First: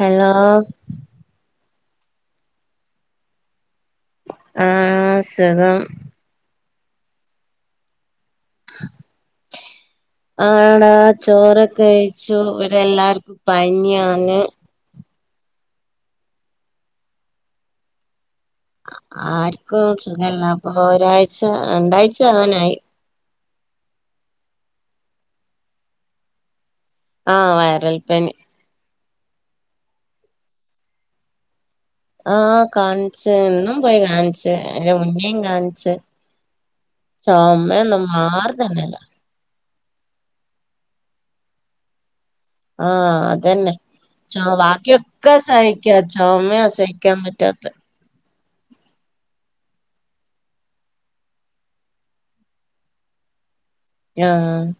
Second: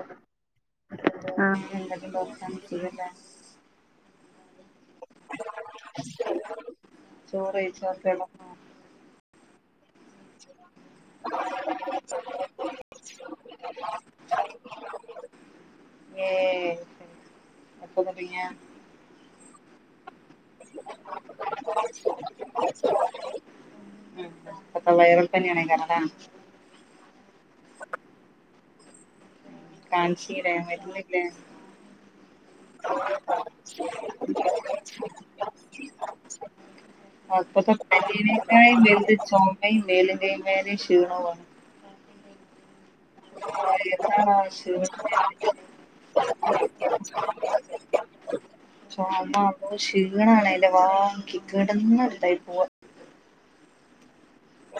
Hello. ആഹ് എന്തൊക്കെണ്ട് വർത്താനം സുഖല്ലേ? ആ സുഖം. ചോറ് കയിച്ച [unintelligible] ആണ ചോറൊക്കെ കയിച്ചു. ഇവിടെ എല്ലാർക്കും പനിയാണ്. ഏ എപ്പൊ തൊടങ്ങിയ? ആർക്കും സുഖല്ല. അപ്പൊ ഒരായിച രണ്ടായിച ആവനായി. ഉം.. പ്പോ വൈറൽ പനിയാണ് അതോണ്ടാണ്. ആ വയറൽപ്പനി. കാണ്ച്ചില്ലേ മരുന്നില്ലേ? ആഹ. കാണിച്ച് ഇന്നും പോയി കാണിച്ച് അയിന്റെ മുന്നേം കാണിച്ച്. ചൊമ ഒന്നും മാറ്ണന്നെല്ല. ചൊമേം, മേലു വേദനേം, ക്ഷീണവുമാണ് ആഹ് അതന്നെ ചൊ [unintelligible] ബാക്കിയൊക്കെ സഹിക്കാ ചൊമയാ സഹിക്കാൻ പറ്റാത്തെ ചെമ ക്ഷീണണതിൻ്റെ വാക്കി കെടന്ന ഇതായി പോവാ. ങ്ങ്യാ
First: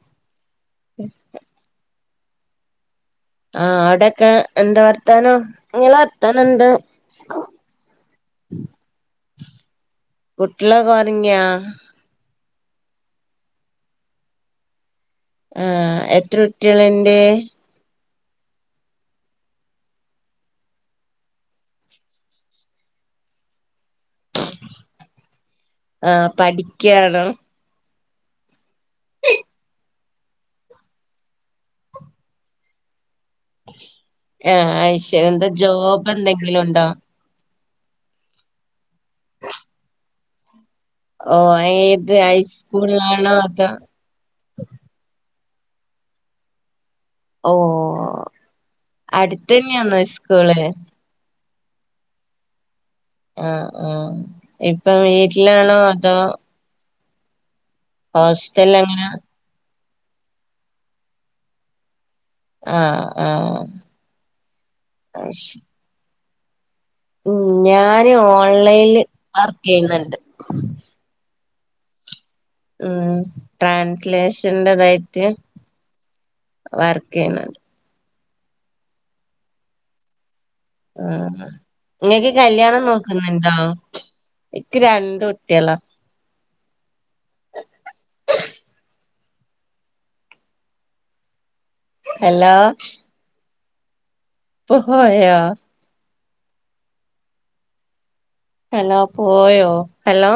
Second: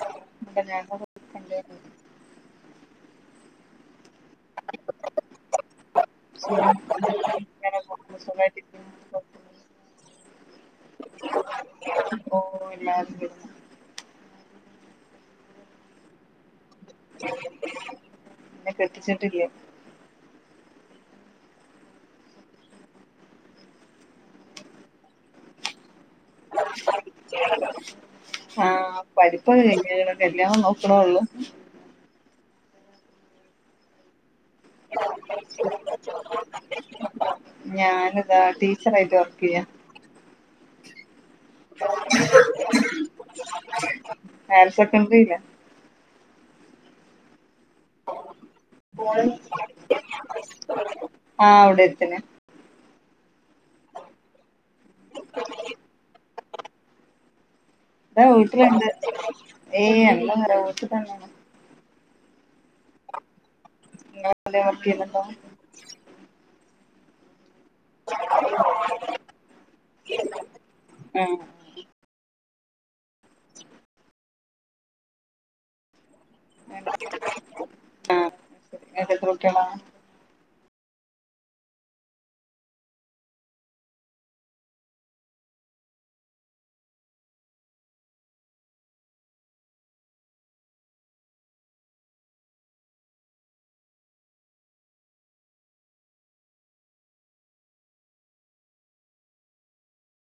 [unintelligible] ആ. ആടെ ങാ.. എന്താ വർത്താനം ഇങ്ങളെ വർത്താന എന്താ? സുഖായിട്ടിരിക്കുന്നു കുട്ടികളൊക്കെ ഒറങ്ങിയെ? ഓ ഇല്ല [unintelligible] ആ. എത്ര കുട്ടികളുണ്ട് ന്നെ കെട്ടിച്ചിട്ടില്യ. ആഹ് പഠിക്ക്യാണോ? ആഹ് പഠിപ്പ്കഴിഞ്ഞ് കല്ല്യാണം നോക്കണുള്ളു. ആഹ് അയ് ശരി എന്താ ജോബ് എന്തെങ്കിലും ഒണ്ടോ? ഞാനിതാ ടീച്ചറായിട്ട് വർക്ക് ചെയ്യാ. ഓ ഏത് ഹൈസ്കൂളിലാണാ അതോ? ഹയർ സെക്കൻഡറിലാ. ഓ. അടുത്തന്നെയാന്നോ സ്കൂള് ആഹ് അവിടെ എത്ത്നാ. ആഹ.. ആഹ.. ഇപ്പൊ വീട്ടിലാണോ? അതോ? ഇതാ ഹോസ്റ്റലിൽ വീട്ടിലിണ്ട് എങ്ങനാ ഏയ് എന്താ പറ വീട്ടി തന്നെയാണ്. ആഹ് ആഹ് നിങ്ങള് എന്തേലുംവർക്കു ചെയ്യുന്നുണ്ടോ? അയ്ശരി ഉം ഞാന് ഓൺലൈനില് വർക്ക് ചെയ്യുന്നുണ്ട്. ഉം. ഉം ട്രാൻസ്ലേഷൻന്റെ ഇതായിട്ട്. വർക്ക് ചെയ്യണുണ്ട്. ആഹ് ഇയ്യാക്ക് എത്ര കുട്ടികളാ? ആഹ് നിങ്ങക്ക് കല്ല്യാണം നോക്കു ന്നുണ്ടോ? നിക്ക് രണ്ട് കുട്ടികളാ. ഹലോ. ക്കു പ്പോയോ? ഹലോ പോയോ ഹലോ.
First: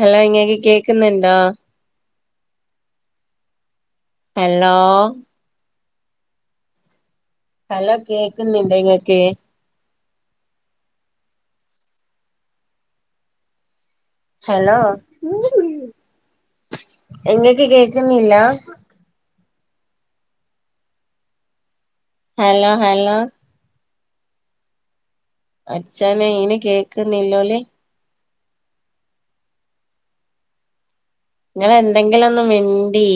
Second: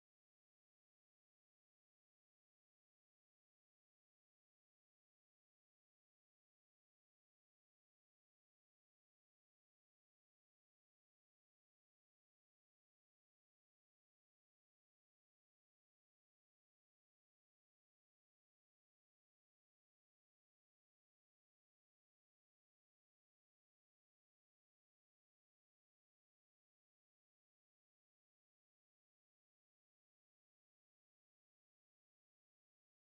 ഹലോ ഇങ്ങക്ക് കേക്കുന്നുണ്ടോ? ഹലോ. ഹലോ കേക്കുന്നില്ലേ ഇങ്ങൾക്ക്. ഹലോ ന എങ്ങക്ക് കേക്കുന്നില്ല. Hello hello. പടച്ചോനേ ഇങ്ങനെ കേക്കുന്നില്ല ഓല്. നിങ്ങള് എന്തെങ്കിലു ഒന്ന് മിണ്ടി